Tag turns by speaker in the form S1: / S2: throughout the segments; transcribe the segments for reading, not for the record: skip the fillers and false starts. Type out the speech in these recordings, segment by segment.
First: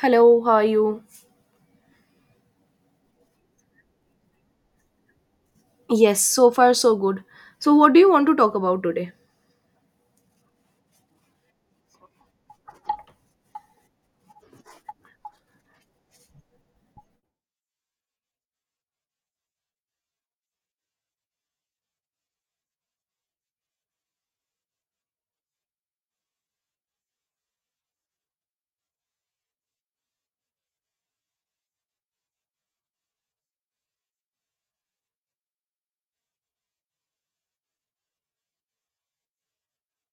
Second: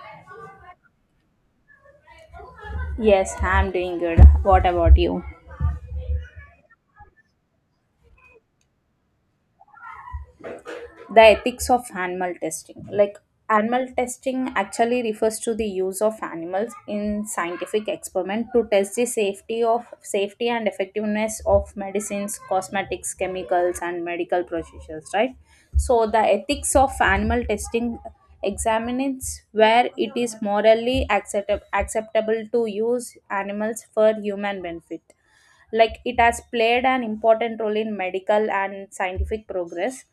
S1: Hello, how are you?
S2: Yes, I'm doing good. What about you?
S1: Yes, so far so good. So, what do you want to talk about today?
S2: The ethics of animal testing. Animal testing actually refers to the use of animals in scientific experiment to test the safety of safety and effectiveness of medicines, cosmetics, chemicals, and medical procedures, right? So, the ethics of animal testing examines where it is morally acceptable to use animals for human benefit. Like it has played an important role in medical and scientific progress.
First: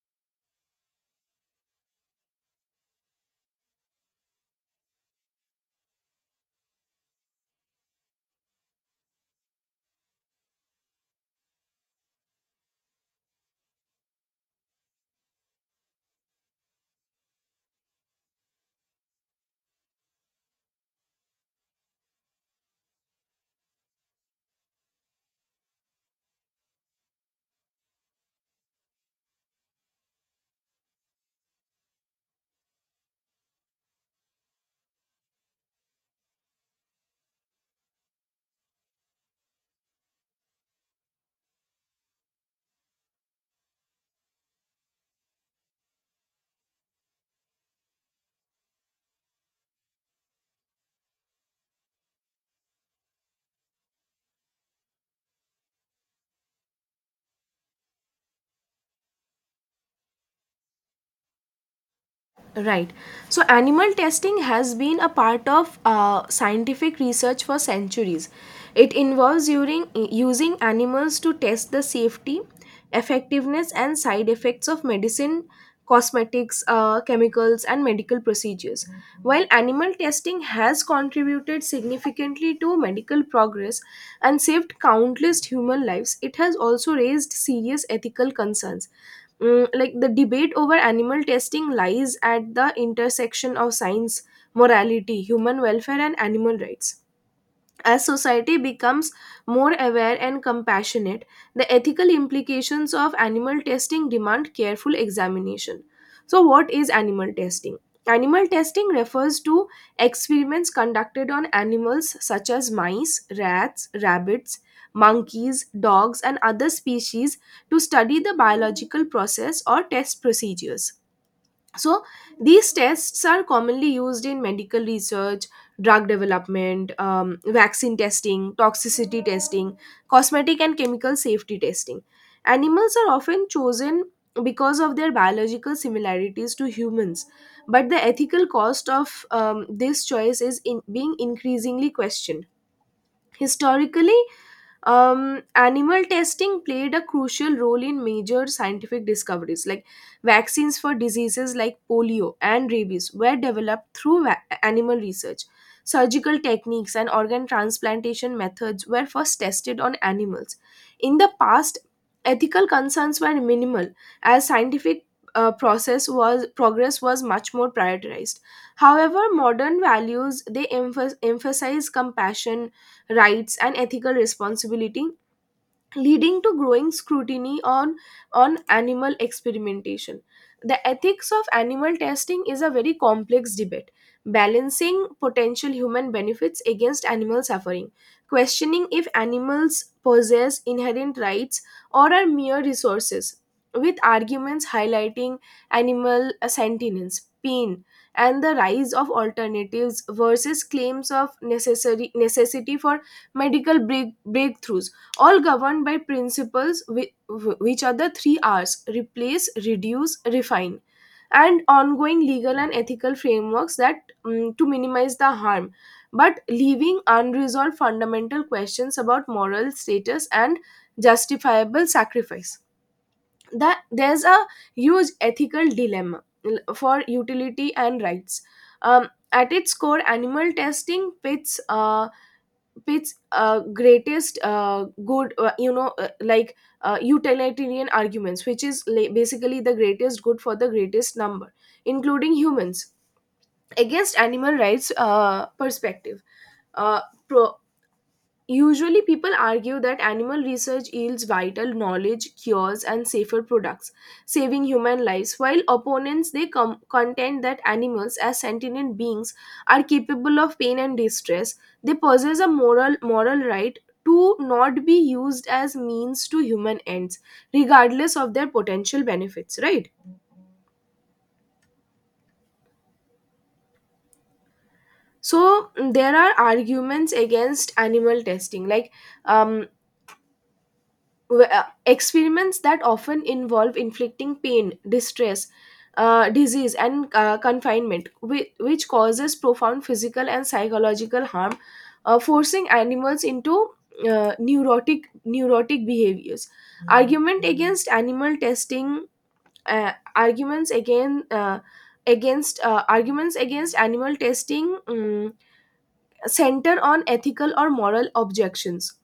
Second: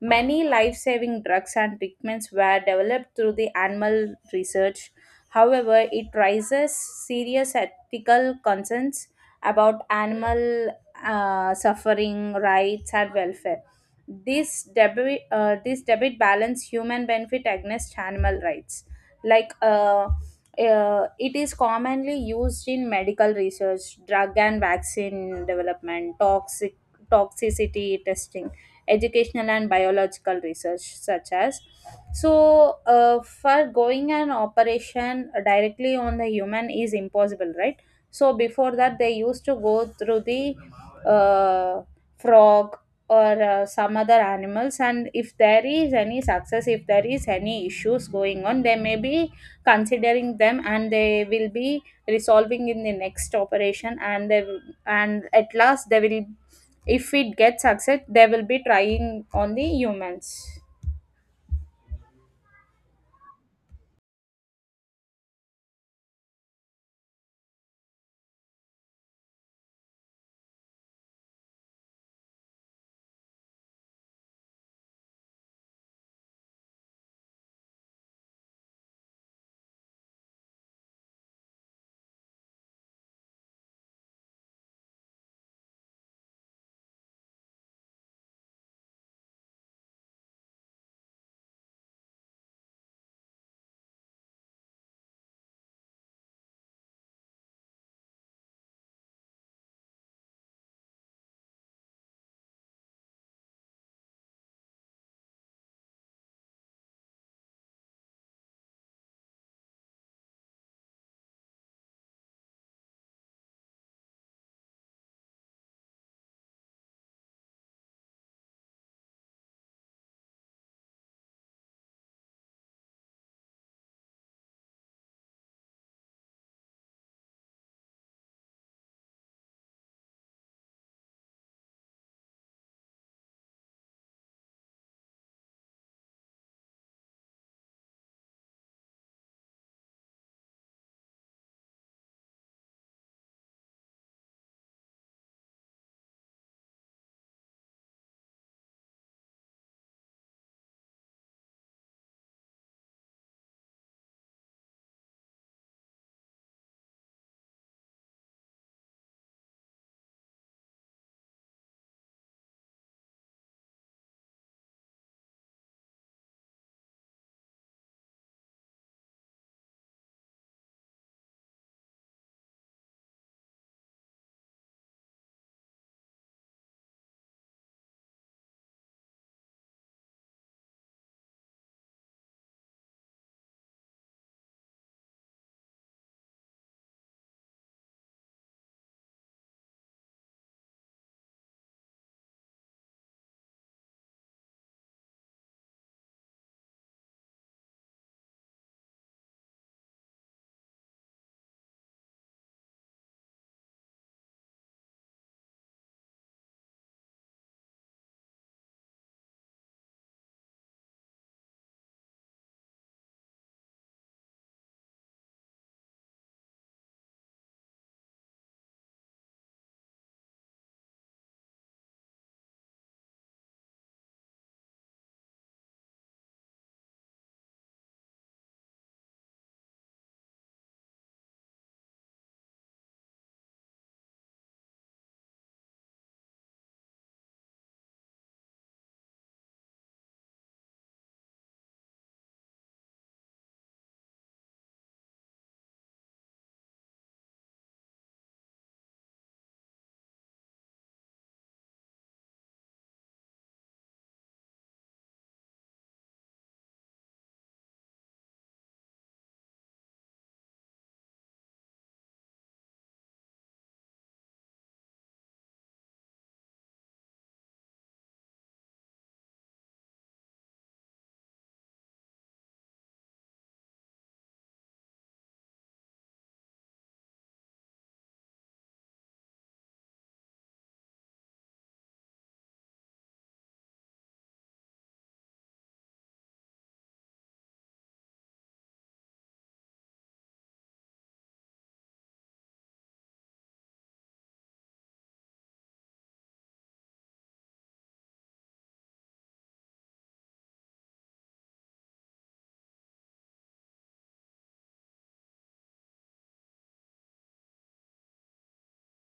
S2: Many life-saving drugs and treatments were developed through the animal research. However, it raises serious ethical concerns about animal suffering, rights and welfare. This debate balance human benefit against animal rights. like uh, it is commonly used in medical research, drug and vaccine development, toxicity testing, educational and biological research, such as. So, for going an operation directly on the human is impossible, right? So before that, they used to go through the uh, frog or some other animals, and if there is any success, if there is any issues going on, they may be considering them and they will be resolving in the next operation and they will, and at last they will, if it gets success they will be trying on the humans.
S1: Right. So, animal testing has been a part of scientific research for centuries. It involves using animals to test the safety, effectiveness, and side effects of medicine, cosmetics, chemicals, and medical procedures. While animal testing has contributed significantly to medical progress and saved countless human lives, it has also raised serious ethical concerns. Like the debate over animal testing lies at the intersection of science, morality, human welfare, and animal rights. As society becomes more aware and compassionate, the ethical implications of animal testing demand careful examination. So, what is animal testing? Animal testing refers to experiments conducted on animals such as mice, rats, rabbits, monkeys, dogs, and other species to study the biological process or test procedures. So these tests are commonly used in medical research, drug development, vaccine testing, toxicity testing, cosmetic and chemical safety testing. Animals are often chosen because of their biological similarities to humans, but the ethical cost of this choice is in being increasingly questioned. Historically, animal testing played a crucial role in major scientific discoveries. Like vaccines for diseases like polio and rabies were developed through animal research. Surgical techniques and organ transplantation methods were first tested on animals. In the past, ethical concerns were minimal as scientific process was progress was much more prioritized. However, modern values they emphasize compassion, rights and ethical responsibility, leading to growing scrutiny on animal experimentation. The ethics of animal testing is a very complex debate, balancing potential human benefits against animal suffering, questioning if animals possess inherent rights or are mere resources, with arguments highlighting animal sentience, pain, and the rise of alternatives versus claims of necessary necessity for breakthroughs, all governed by principles which are the three R's: replace, reduce, refine, and ongoing legal and ethical frameworks that, to minimize the harm, but leaving unresolved fundamental questions about moral status and justifiable sacrifice. That there's a huge ethical dilemma for utility and rights. At its core, animal testing pits its greatest good you know like utilitarian arguments, which is basically the greatest good for the greatest number, including humans, against animal rights perspective. uh, pro- Usually, people argue that animal research yields vital knowledge, cures, and safer products, saving human lives. While opponents, they contend that animals, as sentient beings, are capable of pain and distress. They possess a moral right to not be used as means to human ends, regardless of their potential benefits. Right. So there are arguments against animal testing, like um, w- uh, experiments that often involve inflicting pain, distress, disease, and confinement, which causes profound physical and psychological harm, forcing animals into neurotic behaviors. Argument against animal testing, arguments again. Against arguments against animal testing center on ethical or moral objections.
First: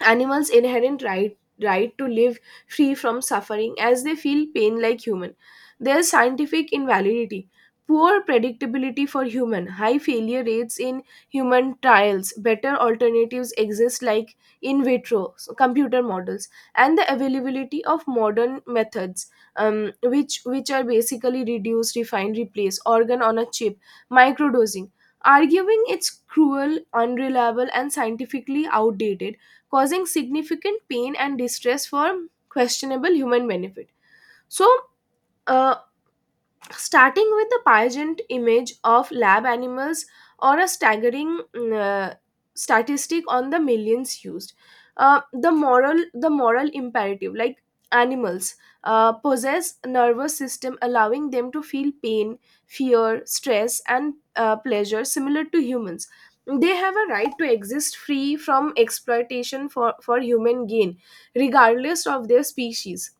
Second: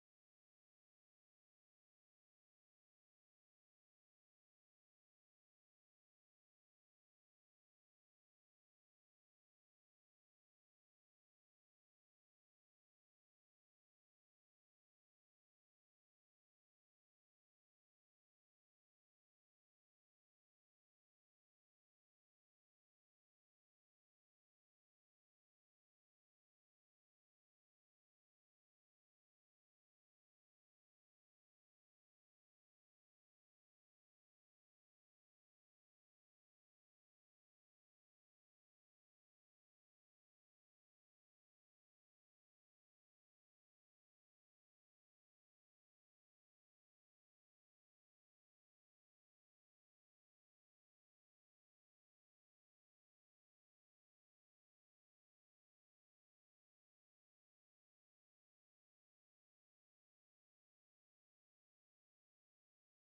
S1: Animals' inherent right, right to live free from suffering, as they feel pain like human. Their scientific invalidity, poor predictability for human, high failure rates in human trials. Better alternatives exist, like in vitro, so computer models, and the availability of modern methods, which are basically reduce, refine, replace, organ on a chip, microdosing, arguing it's cruel, unreliable and scientifically outdated, causing significant pain and distress for questionable human benefit. So, uh, starting with the pageant image of lab animals, or a staggering statistic on the millions used, the moral imperative. Like animals possess nervous system allowing them to feel pain, fear, stress and pleasure similar to humans. They have a right to exist free from exploitation for human gain, regardless of their species.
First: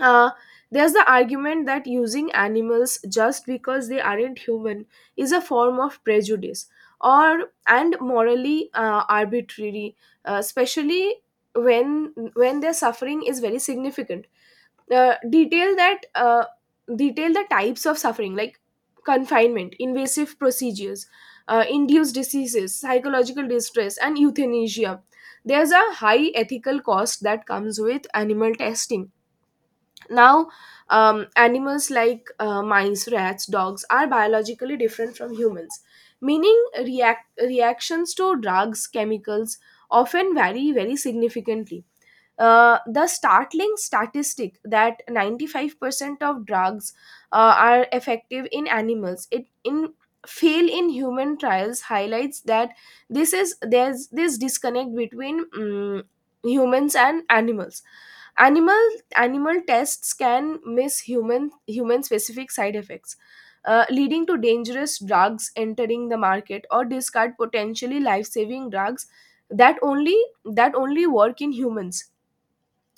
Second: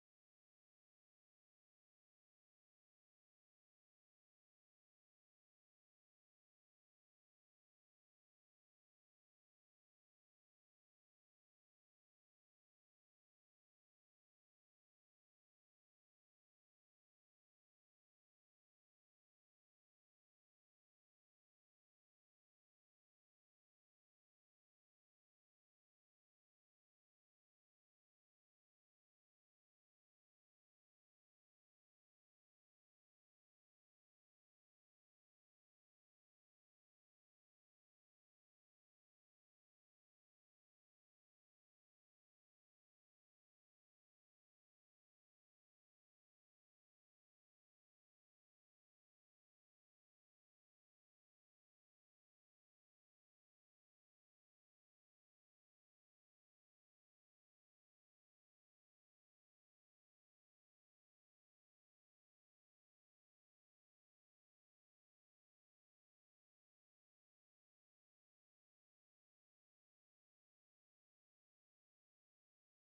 S1: uh, there's the argument that using animals just because they aren't human is a form of prejudice, or and morally arbitrary, especially when their suffering is very significant. uh, detail that uh, Detail the types of suffering, like confinement, invasive procedures, induced diseases, psychological distress and euthanasia. There's a high ethical cost that comes with animal testing. Now, animals like mice, rats, dogs are biologically different from humans, meaning reactions to drugs, chemicals often vary very significantly. The startling statistic that 95% of drugs are effective in animals it in fail in human trials highlights that this is there's this disconnect between, humans and animals. animal Animal tests can miss human specific side effects, leading to dangerous drugs entering the market, or discard potentially life saving drugs that only that only work in humans.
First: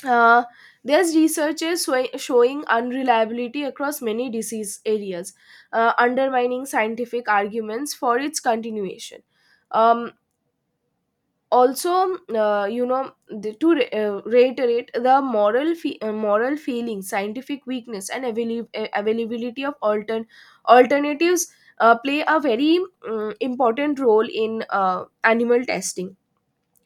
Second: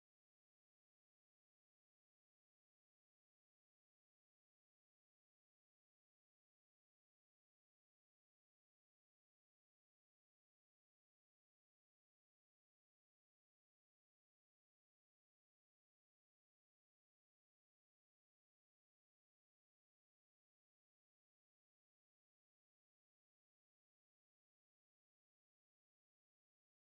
S1: uh, there's researches showing unreliability across many disease areas, undermining scientific arguments for its continuation. Um, also you know the, to re- reiterate the moral feeling, scientific weakness and availability of alternatives play a very important role in animal testing.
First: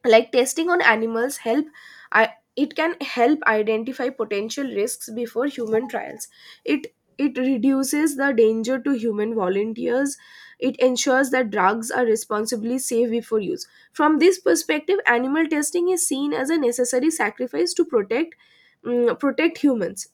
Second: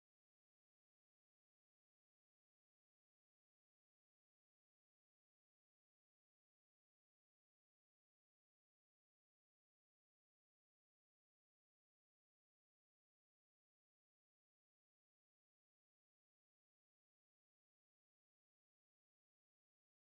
S1: Like testing on animals help. I, it can help identify potential risks before human trials. It it reduces the danger to human volunteers. It ensures that drugs are responsibly safe before use. From this perspective, animal testing is seen as a necessary sacrifice to protect, protect humans.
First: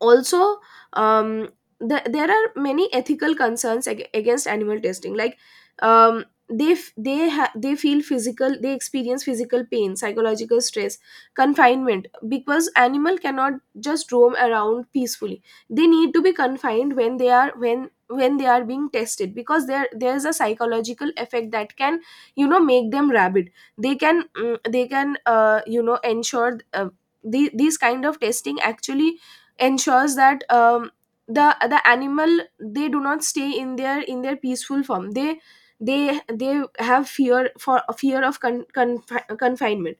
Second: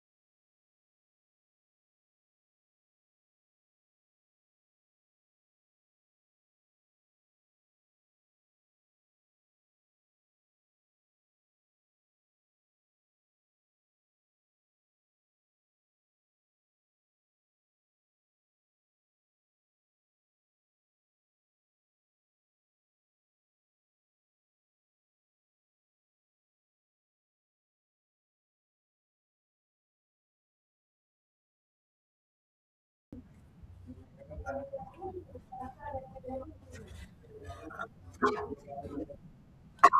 S1: Also, um, there are many ethical concerns against animal testing, like um, they f- they ha- they feel physical they experience physical pain, psychological stress, confinement, because animal cannot just roam around peacefully. They need to be confined when they are being tested, because there is a psychological effect that can, you know, make them rabid. They can mm, they can you know ensure the, These kind of testing actually ensures that, the animal, they do not stay in their peaceful form. They have fear of confinement.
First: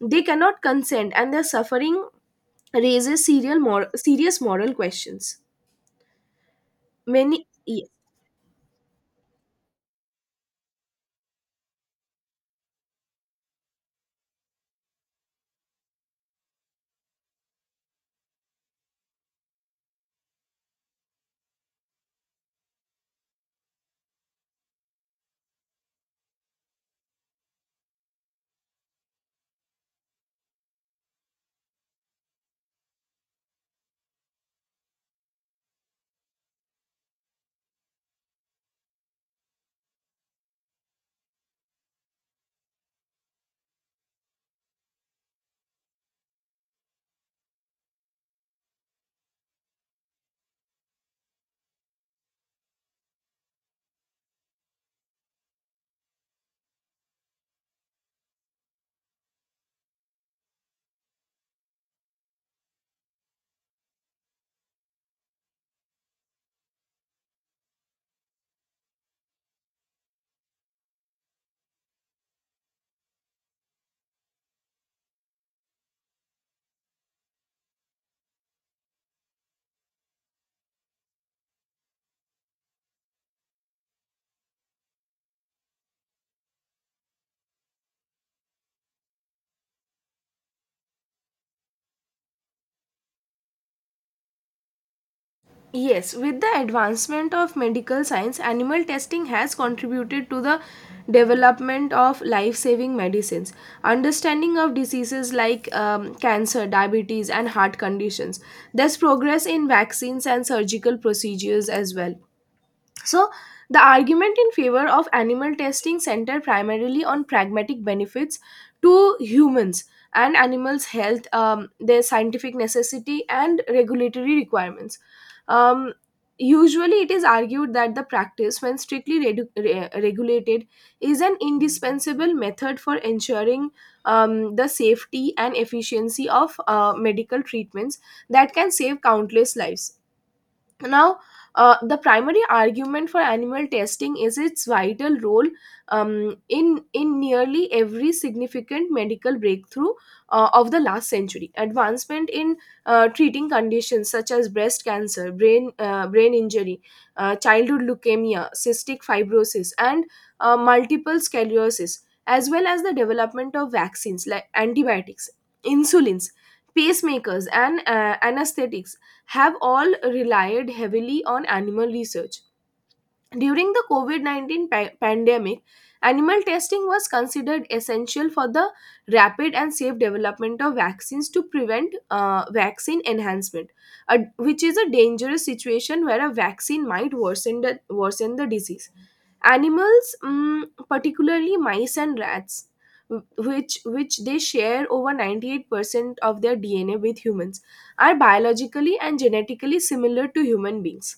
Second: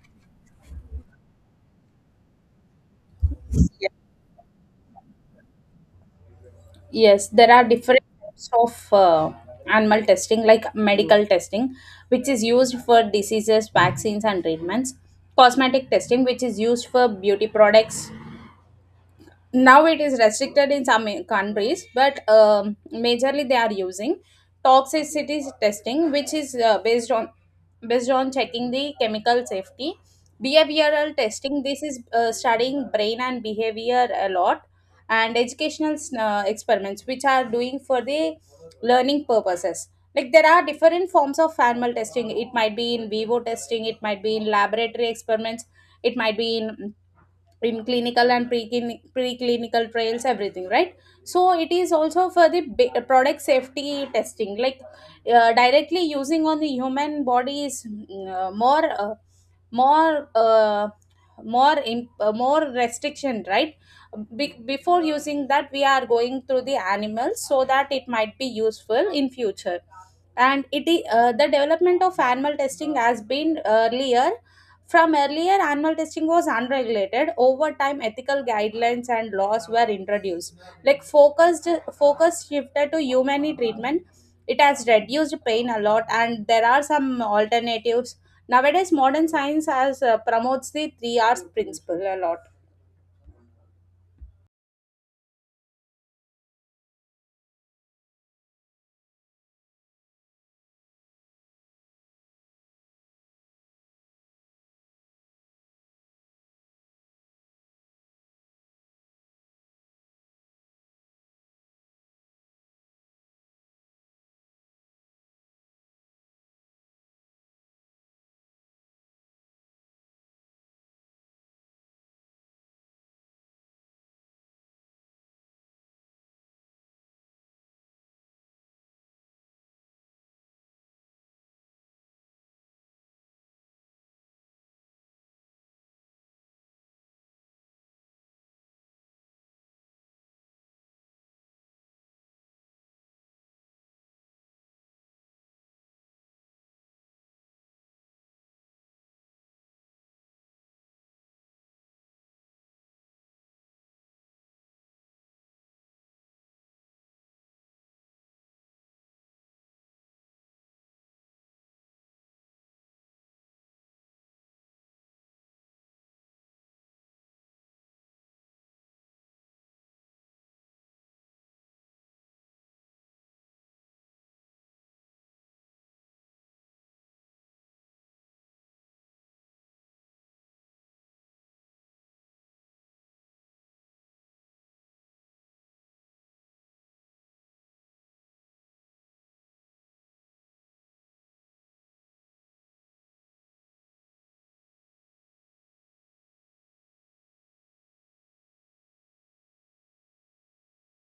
S1: They cannot consent, and their suffering raises serious moral questions.
S2: Yes,
S1: Many.
S2: there are different types of animal testing, like medical testing which is used for diseases, vaccines and treatments, cosmetic testing which is used for beauty products. Now it is restricted in some countries, but majorly they are using toxicity testing, which is based on checking the chemical safety. Behavioral testing, this is studying brain and behavior a lot. And educational experiments which are doing for the learning purposes. Like, there are different forms of animal testing. It might be in vivo testing, it might be in laboratory experiments, it might be in clinical and preclinical trials, everything, right? So it is also for the product safety testing. Like, directly using on the human body is mm, more more more imp- more restriction, right? Before using that, we are going through the animals so that it might be useful in future. And it is, the development of animal testing has been earlier. From earlier, animal testing was unregulated. Over time, ethical guidelines and laws were introduced. Like focused, Focus shifted to humane treatment. It has reduced pain a lot, and there are some alternatives. Nowadays, modern science has promotes the three R's principle a lot.
S1: Yes, with the advancement of medical science, animal testing has contributed to the development of life saving medicines. Understanding of diseases like cancer, diabetes, and heart conditions. There's progress in vaccines and surgical procedures as well. So, the argument in favor of animal testing center primarily on pragmatic benefits to humans and animals' health, their scientific necessity, and regulatory requirements. Um, usually, it is argued that the practice, when strictly regulated, is an indispensable method for ensuring the safety and efficiency of medical treatments that can save countless lives. Now, the primary argument for animal testing is its vital role, in nearly every significant medical breakthrough of the last century. Advancement in treating conditions such as breast cancer, brain injury, childhood leukemia, cystic fibrosis and multiple sclerosis, as well as the development of vaccines, like antibiotics, insulins, pacemakers and anesthetics, have all relied heavily on animal research. During the COVID 19 pandemic, animal testing was considered essential for the rapid and safe development of vaccines to prevent vaccine enhancement, which is a dangerous situation where a vaccine might worsen the disease. Animals, particularly mice and rats, which they share over 98% of their DNA with humans, are biologically and genetically similar to human beings.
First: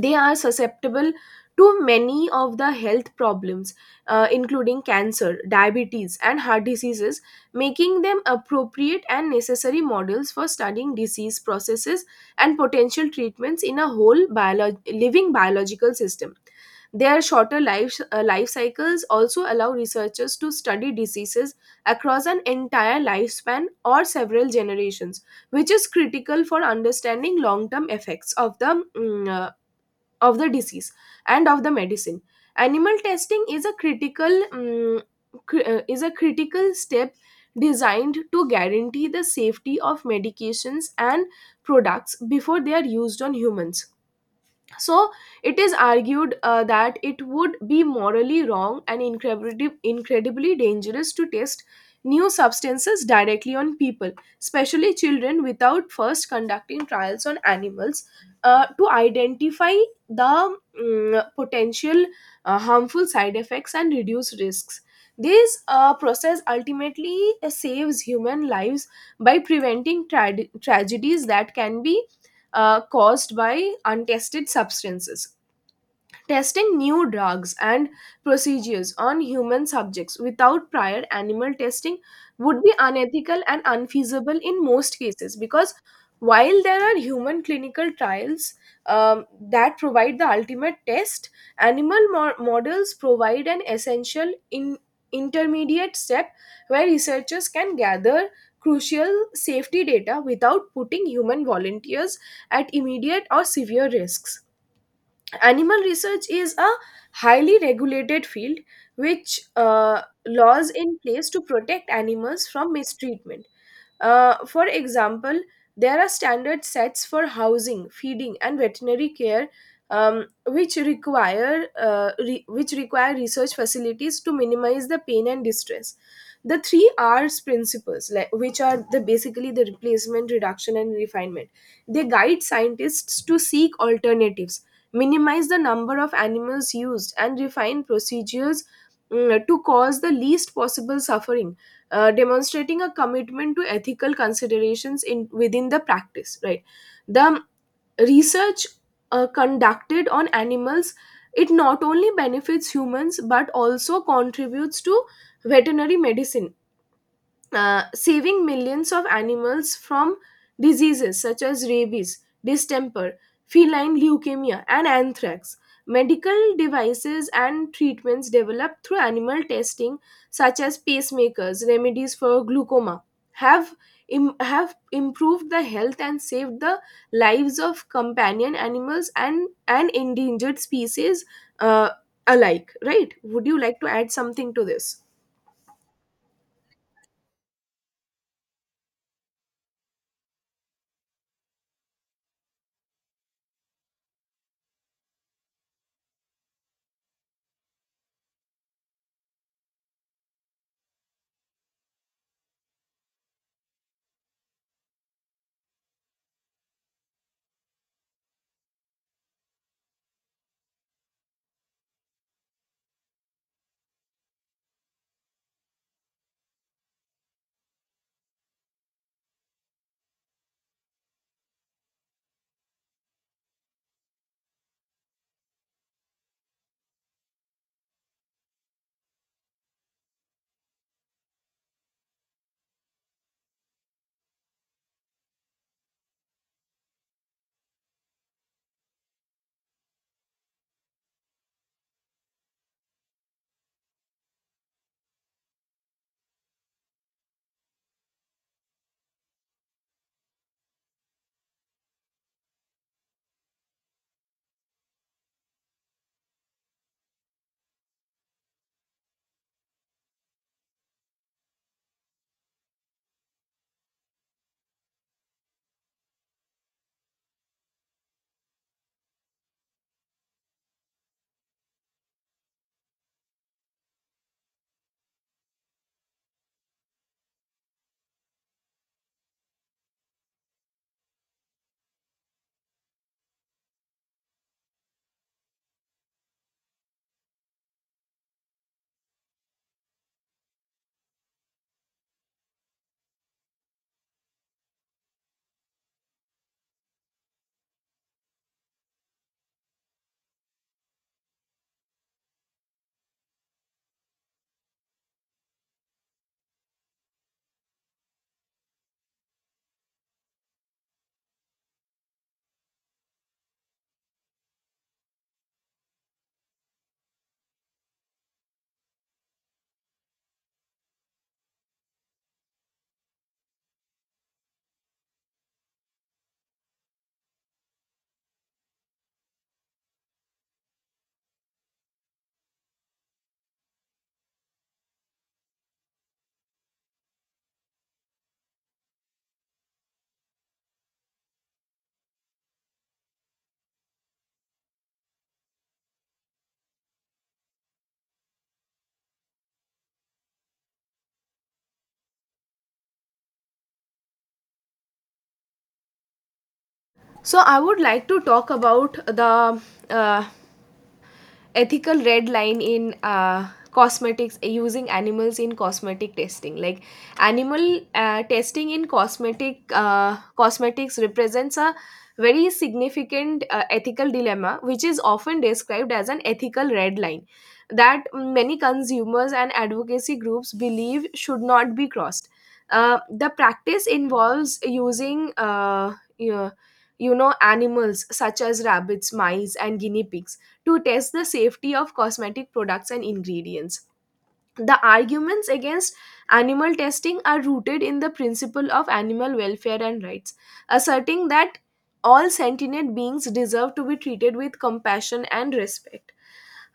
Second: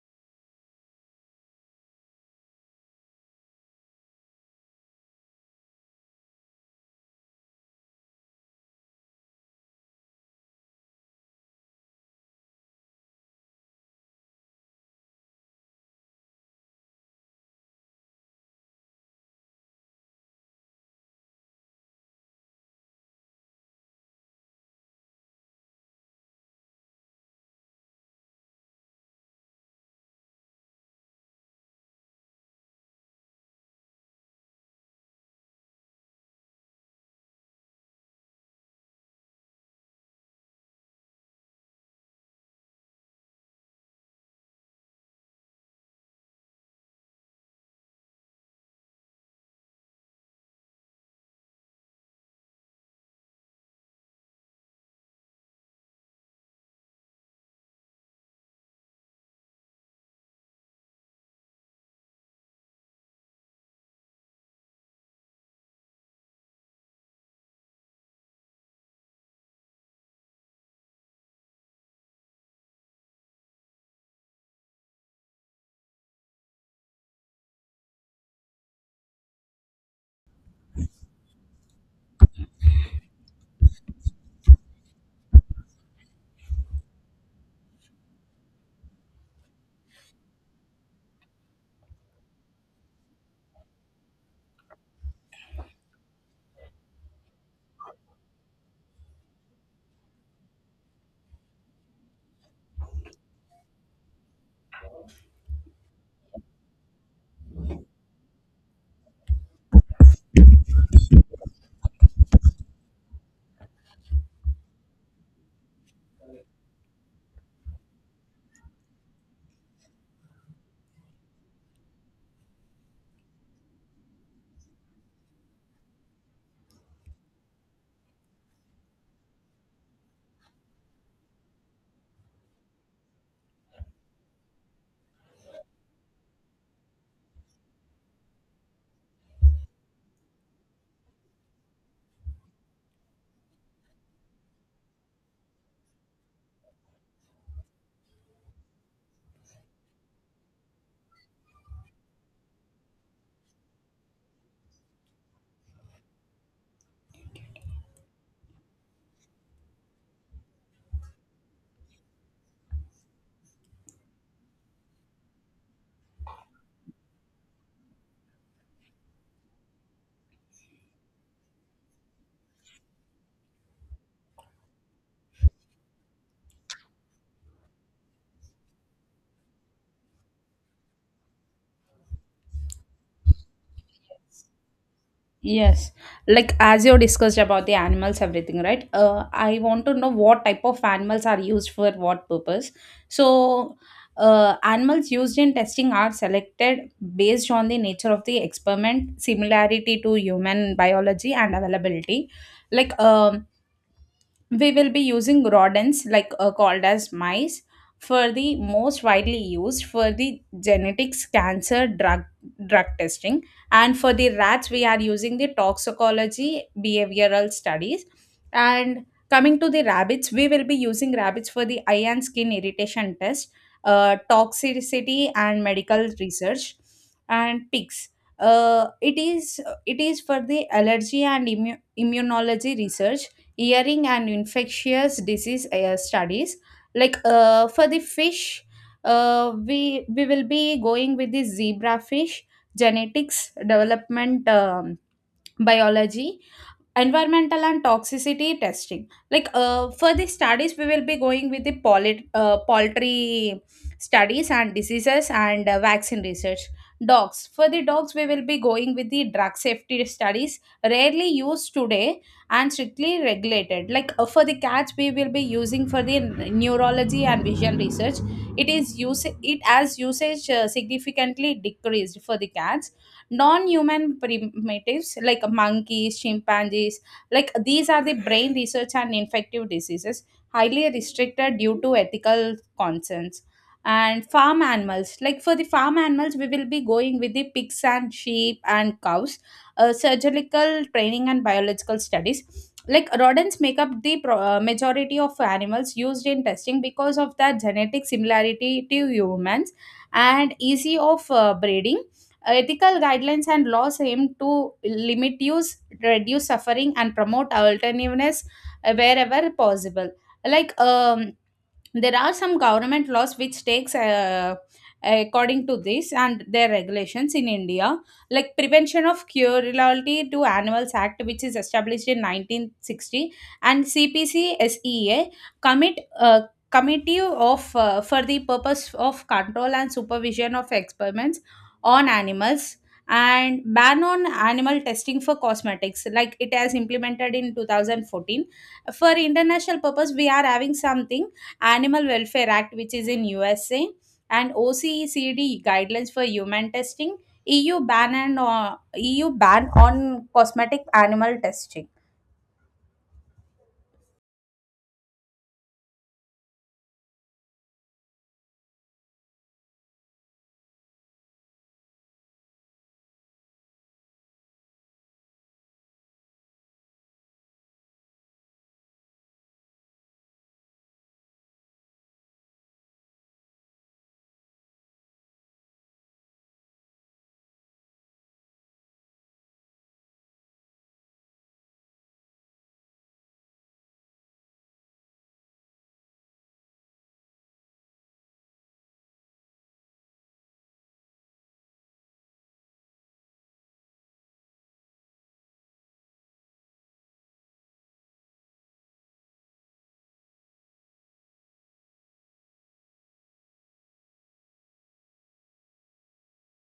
S1: They are susceptible to many of the health problems, including cancer, diabetes, and heart diseases, making them appropriate and necessary models for studying disease processes and potential treatments in a whole living biological system. Their shorter life cycles also allow researchers to study diseases across an entire lifespan or several generations, which is critical for understanding long term effects of the of the disease and of the medicine. Animal testing is a critical step designed to guarantee the safety of medications and products before they are used on humans. So it is argued that it would be morally wrong and incredibly dangerous to test new substances directly on people, especially children, without first conducting trials on animals to identify the, potential harmful side effects and reduce risks. This process ultimately saves human lives by preventing trad tragedies that can be caused by untested substances. Testing new drugs and procedures on human subjects without prior animal testing would be unethical and unfeasible in most cases, because while there are human clinical trials that provide the ultimate test, animal models provide an essential intermediate step where researchers can gather crucial safety data without putting human volunteers at immediate or severe risks. Animal research is a highly regulated field, which laws in place to protect animals from mistreatment. For example, there are standard sets for housing, feeding, and veterinary care, which require which require research facilities to minimize the pain and distress. The three R's principles, like, which are the basically the replacement, reduction, and refinement, they guide scientists to seek alternatives, minimize the number of animals used, and refine procedures, to cause the least possible suffering, demonstrating a commitment to ethical considerations in within the practice, right? The research conducted on animals, it not only benefits humans but also contributes to veterinary medicine, saving millions of animals from diseases such as rabies, distemper, feline leukemia, and anthrax. Medical devices and treatments developed through animal testing, such as pacemakers, remedies for glaucoma, have have improved the health and saved the lives of companion animals and endangered species, uh, alike. Right? Would you like to add something to this?
S2: Yes, like as you discussed about the animals, everything, right? I want to know what type of animals are used for what purpose. So, animals used in testing are selected based on the nature of the experiment, similarity to human biology, and availability. Like, we will be using rodents like, called as mice, for the most widely used for the genetics, cancer, drug testing. And for the rats, we are using the toxicology behavioral studies. And coming to the rabbits, we will be using rabbits for the eye and skin irritation test, toxicity and medical research. And pigs, uh, it is it is for the allergy and immunology research, earring and infectious disease studies. Like, for the fish, we will be going with the zebrafish, genetics, development, biology, environmental and toxicity testing. Like, for the studies, we will be going with the poultry, studies and diseases and vaccine research. Dogs, for the dogs we will be going with the drug safety studies, rarely used today and strictly regulated. Like, for the cats we will be using for the neurology and vision research. It is use it as usage significantly decreased for the cats. Non-human primatives like monkeys, chimpanzees, like these are the brain research and infective diseases, highly restricted due to ethical concerns. And farm animals, like for the farm animals we will be going with the pigs and sheep and cows, surgical training and biological studies. Like, rodents make up the majority of animals used in testing because of their genetic similarity to humans and easy of breeding. Ethical guidelines and laws aim to limit use, reduce suffering and promote alternativeness wherever possible. like um, there are some government laws which takes according to this and their regulations in India, like Prevention of Cruelty to Animals Act, which is established in 1960, and CPCSEA, commit uh, committee of for the purpose of control and supervision of experiments on animals. And ban on animal testing for cosmetics, like it has implemented in 2014. For international purpose we are having something, Animal Welfare Act which is in USA, and OECD guidelines for human testing, EU ban on cosmetic animal testing.
S1: So, I would like to talk about the uh, ethical red line in cosmetics, using animals in cosmetic testing. Like, animal testing in cosmetics represents a very significant ethical dilemma, which is often described as an ethical red line that many consumers and advocacy groups believe should not be crossed. The practice involves using, you you know, animals such as rabbits, mice, and guinea pigs to test the safety of cosmetic products and ingredients. The arguments against animal testing are rooted in the principle of animal welfare and rights, asserting that all sentient beings deserve to be treated with compassion and respect.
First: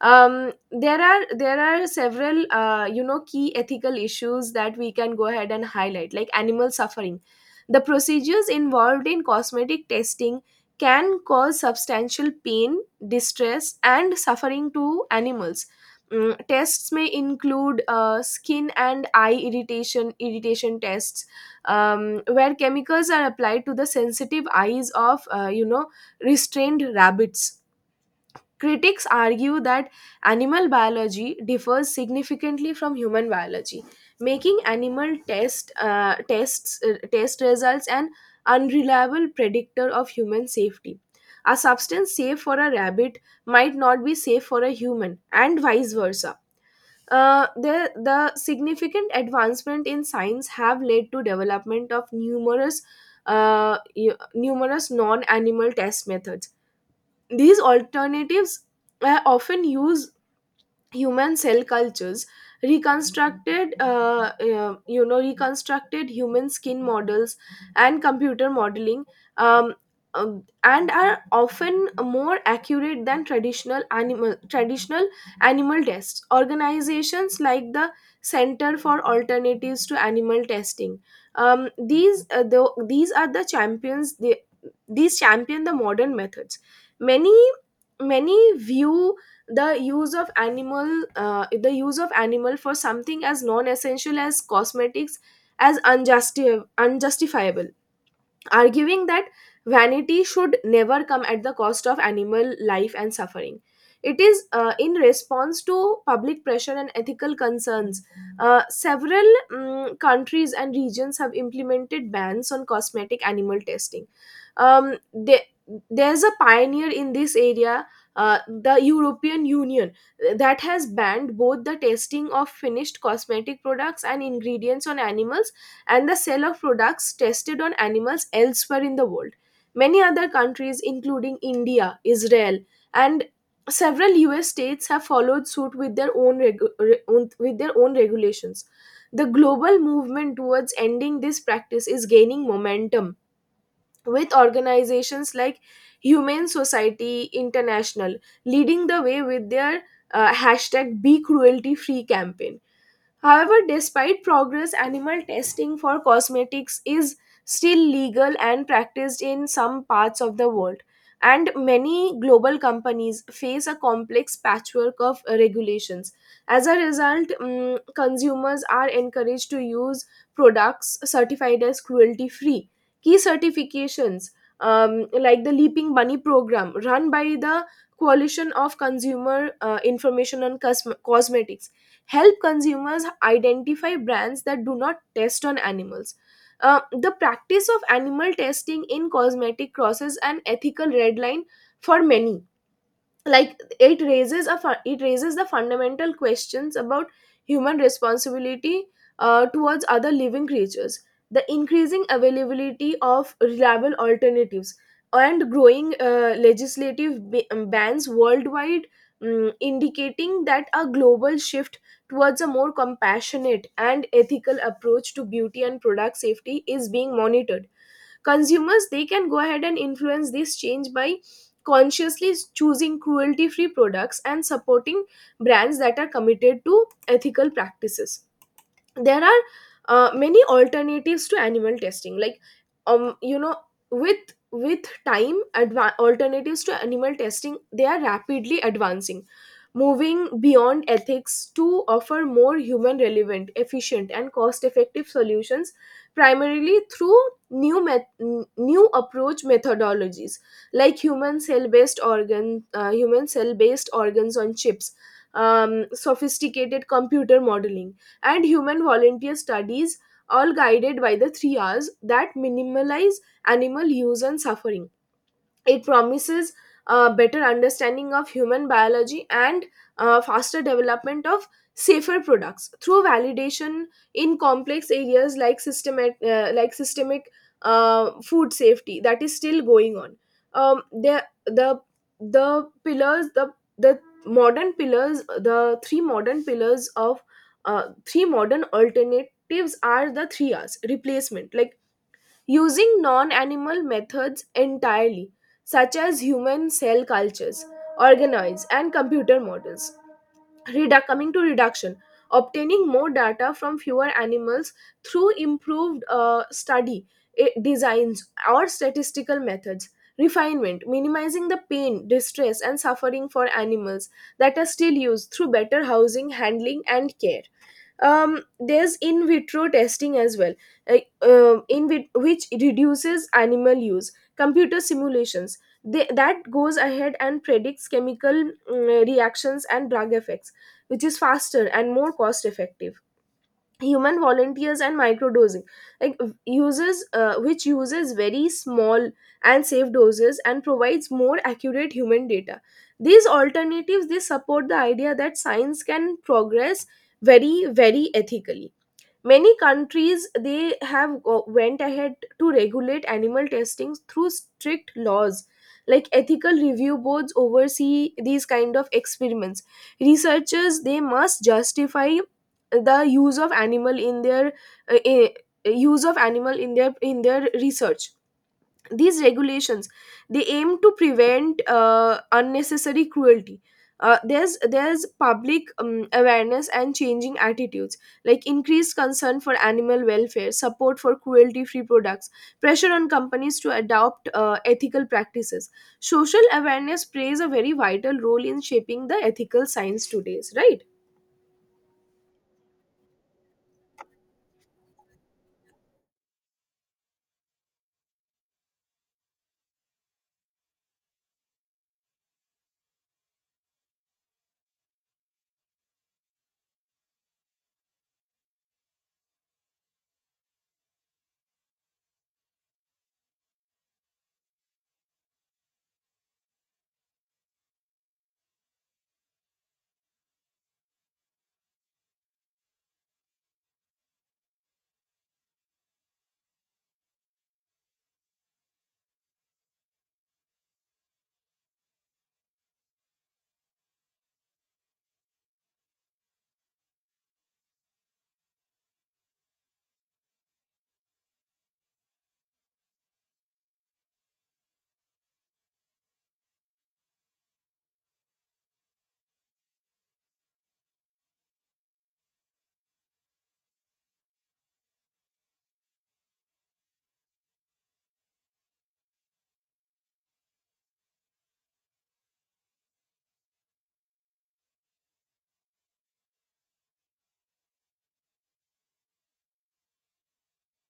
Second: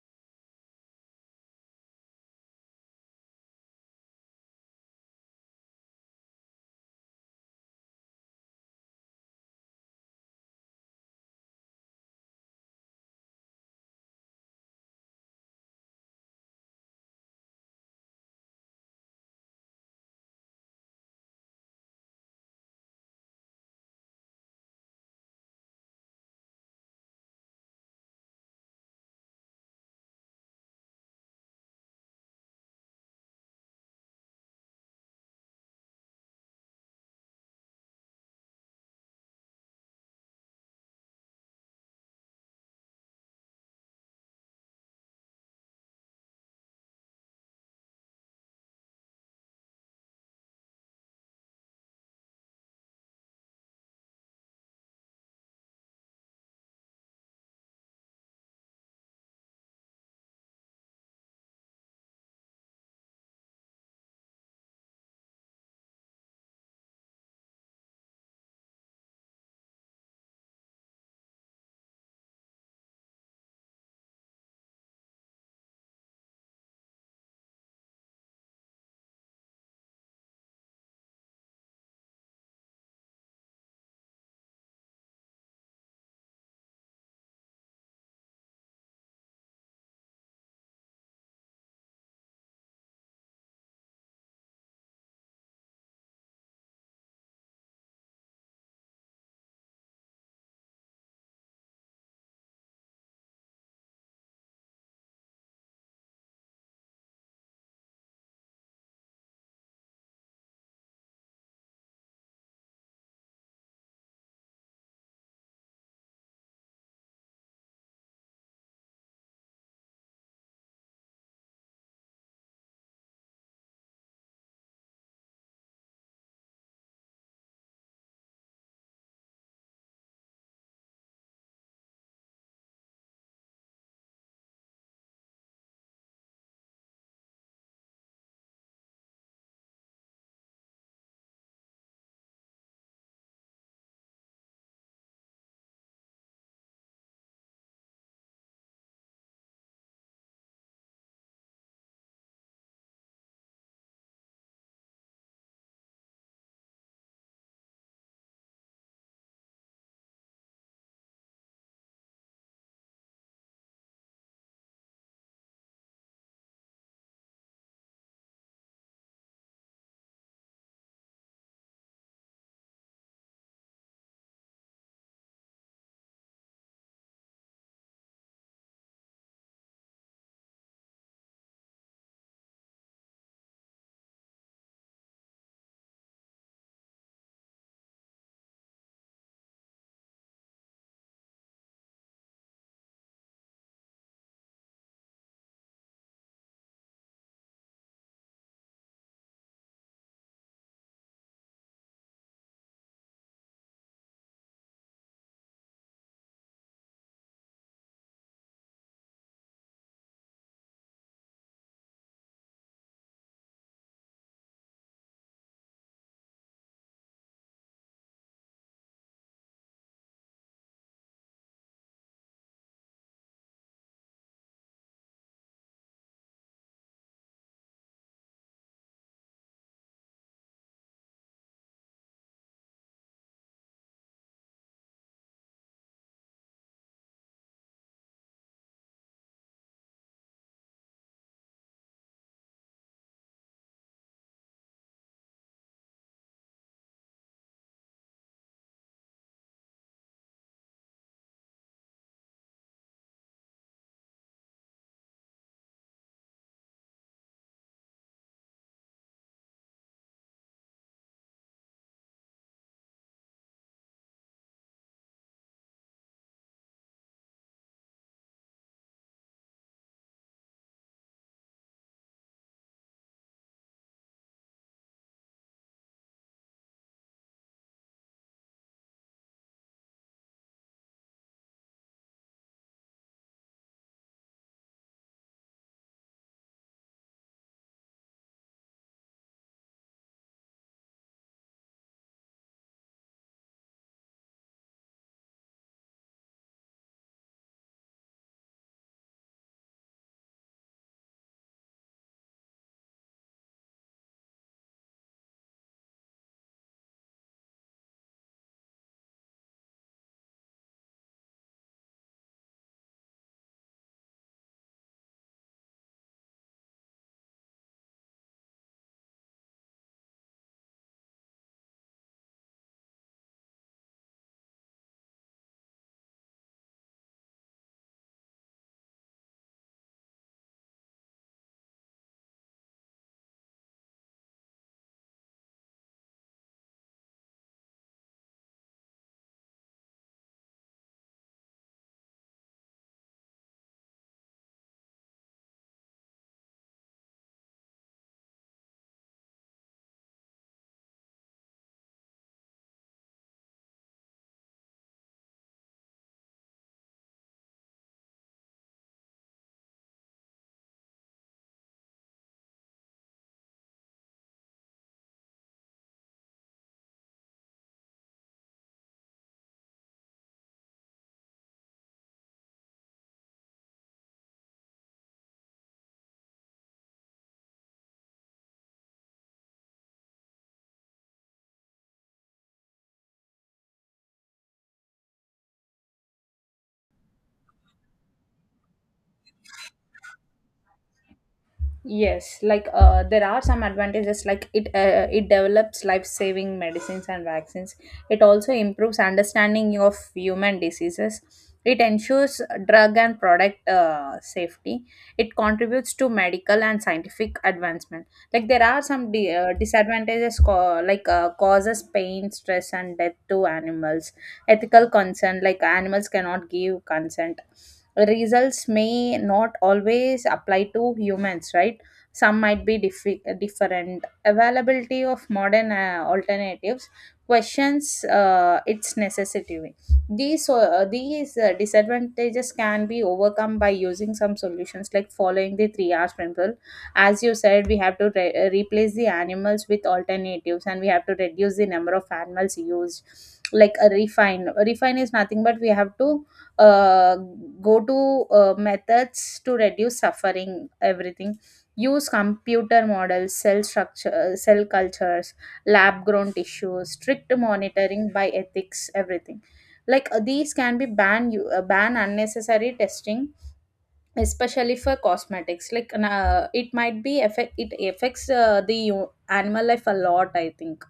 S1: There are several, you know, key ethical issues that we can go ahead and highlight, like animal suffering. The procedures involved in cosmetic testing can cause substantial pain, distress, and suffering to animals. Mm, tests may include skin and eye irritation tests, where chemicals are applied to the sensitive eyes of, you know, restrained rabbits. Critics argue that animal biology differs significantly from human biology, making animal test tests test results an unreliable predictor of human safety. A substance safe for a rabbit might not be safe for a human, and vice versa. The significant advancement in science have led to development of numerous, numerous non-animal test methods. These alternatives are often used: human cell cultures, reconstructed you know reconstructed human skin models, and computer modeling. um, and are often more accurate than traditional animal tests. Organizations like the Center for Alternatives to Animal Testing, these the, these are the champions they, these champion the modern methods. Many many view the use of animal the use of animal for something as non-essential as cosmetics as unjustifiable, arguing that vanity should never come at the cost of animal life and suffering. It is, in response to public pressure and ethical concerns. Several mm, countries and regions have implemented bans on cosmetic animal testing. Um, the- there's a pioneer in this area, the European Union, that has banned both the testing of finished cosmetic products and ingredients on animals, and the sale of products tested on animals elsewhere in the world. Many other countries, including India, Israel, and several US states, have followed suit with their own, with their own regulations. The global movement towards ending this practice is gaining momentum, with organizations like Humane Society International leading the way with their hashtag Be Cruelty Free campaign. However, despite progress, animal testing for cosmetics is still legal and practiced in some parts of the world, and many global companies face a complex patchwork of regulations. As a result, mm, consumers are encouraged to use products certified as cruelty free. Key certifications, like the Leaping Bunny program, run by the Coalition of Consumer Information on Cosmetics, help consumers identify brands that do not test on animals. The practice of animal testing in cosmetic crosses an ethical red line for many. Like, it raises it raises the fundamental questions about human responsibility towards other living creatures. The increasing availability of reliable alternatives and growing bans worldwide, mm, indicating that a global shift towards a more compassionate and ethical approach to beauty and product safety is being monitored. Consumers, they can go ahead and influence this change by consciously choosing cruelty free products and supporting brands that are committed to ethical practices. There are many alternatives to animal testing, like, um you know with alternatives to animal testing, they are rapidly advancing, moving beyond ethics to offer more human relevant, efficient, and cost effective solutions, primarily through new approach methodologies like human cell based organs on chips, sophisticated computer modeling, and human volunteer studies, all guided by the three R's that minimalize animal use and suffering. It promises a better understanding of human biology and faster development of safer products through validation in complex areas like systemic food safety, that is still going on. Um, the the the pillars the modern pillars the three modern pillars of, three modern alternatives are the three R's. Replacement, like using non animal methods entirely, such as human cell cultures, organoids, and computer models. Redu- coming to reduction, obtaining more data from fewer animals through improved study designs or statistical methods. Refinement, minimizing the pain, distress, and suffering for animals that are still used through better housing, handling, and care. There's in vitro testing as well, uh, which reduces animal use. Computer simulations, that goes ahead and predicts chemical, mm, reactions and drug effects, which is faster and more cost effective. Human volunteers and microdosing, like, uses which uses very small and safe doses, and provides more accurate human data. These alternatives, they support the idea that science can progress very, very ethically. Many countries, they have went ahead to regulate animal testing through strict laws, like ethical review boards oversee these kind of experiments. Researchers, they must justify the use of animal in their uh, eh, in their research. These regulations, they aim to prevent unnecessary cruelty. There's public, awareness and changing attitudes, like increased concern for animal welfare, support for cruelty free products, pressure on companies to adopt ethical practices. Social awareness plays a very vital role in shaping the ethical science today, right?
S2: Yes, like, there are some advantages. Like it, it develops life-saving medicines and vaccines. It also improves understanding of human diseases. It ensures drug and product safety. It contributes to medical and scientific advancement. Like, there are some disadvantages, like causes pain, stress, and death to animals. Ethical concern, like animals cannot give consent. Results may not always apply to humans, right? Some might be different availability of modern alternatives, questions its necessity. These disadvantages can be overcome by using some solutions, like following the 3 hours principle. As you said, we have to replace the animals with alternatives, and we have to reduce the number of animals used. Like, A refine is nothing but we have to uh, go to methods to reduce suffering, everything. Use computer models, cell structure, cell cultures, lab grown tissues, strict monitoring by ethics, everything. Like, these can be ban unnecessary testing, especially for cosmetics. Like, it might be affect, it affects the animal life a lot, I think.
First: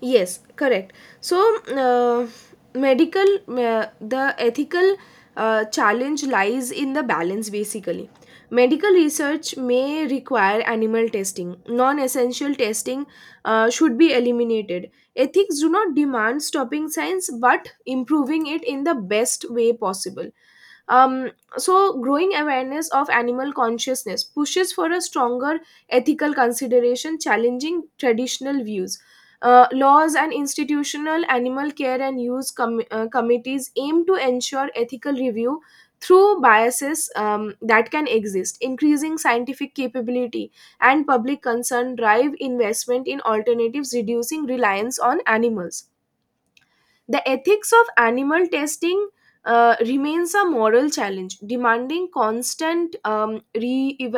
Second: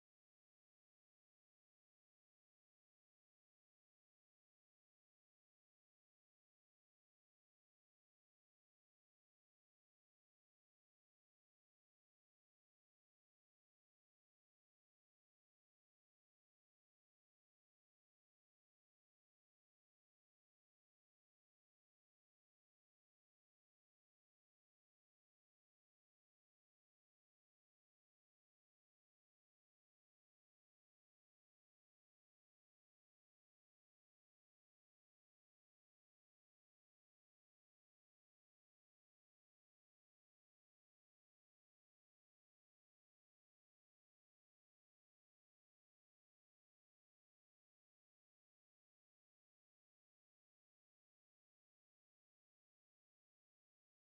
S1: Yes, correct. So, uh, the ethical challenge lies in the balance, basically. Medical research may require animal testing. Non essential testing should be eliminated. Ethics do not demand stopping science, but improving it in the best way possible. Um, so, growing awareness of animal consciousness pushes for a stronger ethical consideration, challenging traditional views. Laws and institutional animal care and use committees aim to ensure ethical review through biases, that can exist. Increasing scientific capability and public concern drive investment in alternatives, reducing reliance on animals. The ethics of animal testing remains a moral challenge, demanding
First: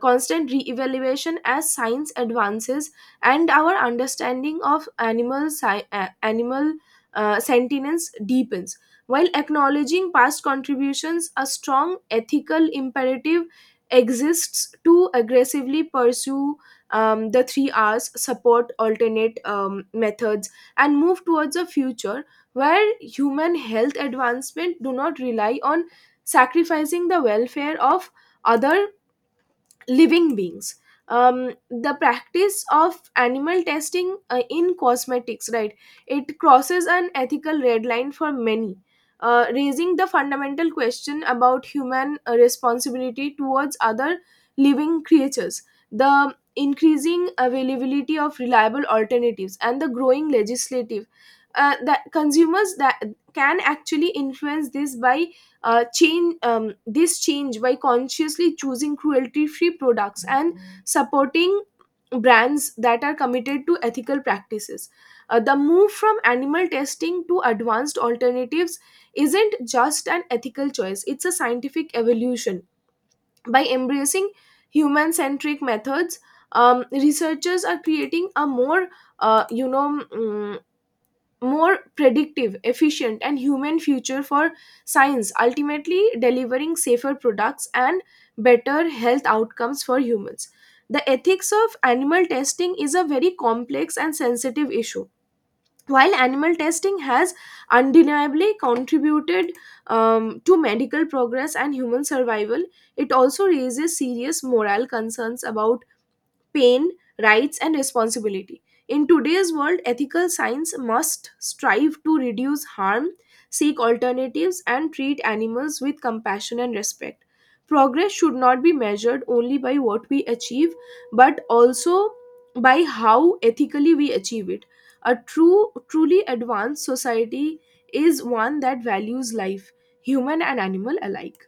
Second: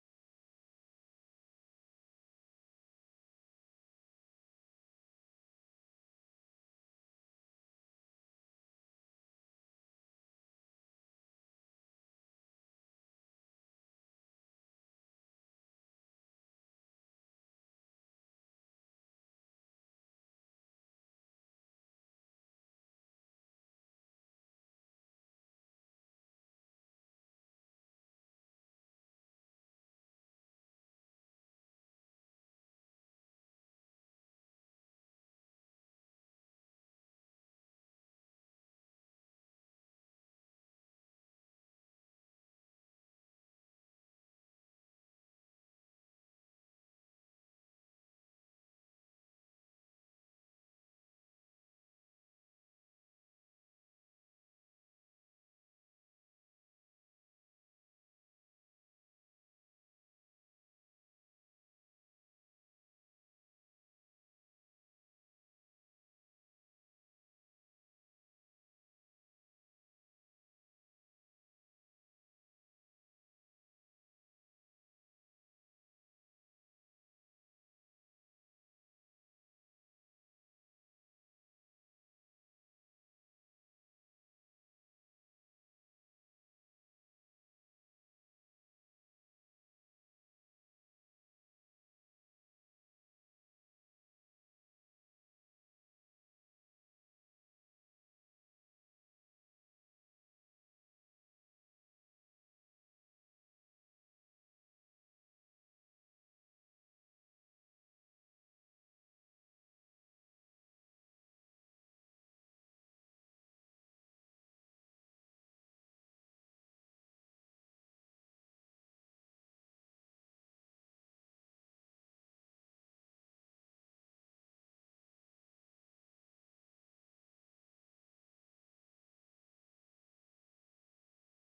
S1: constant re-evaluation as science advances, and our understanding of animal, sentience deepens. While acknowledging past contributions, a strong ethical imperative exists to aggressively pursue, the three R's, support alternate, methods, and move towards a future where human health advancement do not rely on sacrificing the welfare of other living beings. The practice of animal testing in cosmetics, right, it crosses an ethical red line for many, raising the fundamental question about human responsibility towards other living creatures. The increasing availability of reliable alternatives and the growing legislative, that consumers, that can actually influence this by, change this change by consciously choosing cruelty free products and supporting brands that are committed to ethical practices. The move from animal testing to advanced alternatives isn't just an ethical choice, it's a scientific evolution. By embracing human centric methods, researchers are creating a more, uh, you know mm, more predictive, efficient, and human future for science, ultimately delivering safer products and better health outcomes for humans. The ethics of animal testing is a very complex and sensitive issue. While animal testing has undeniably contributed, to medical progress and human survival, it also raises serious moral concerns about pain, rights, and responsibility. In today's world, ethical science must strive to reduce harm, seek alternatives, and treat animals with compassion and respect. Progress should not be measured only by what we achieve, but also by how ethically we achieve it. Truly advanced society is one that values life, human and animal alike.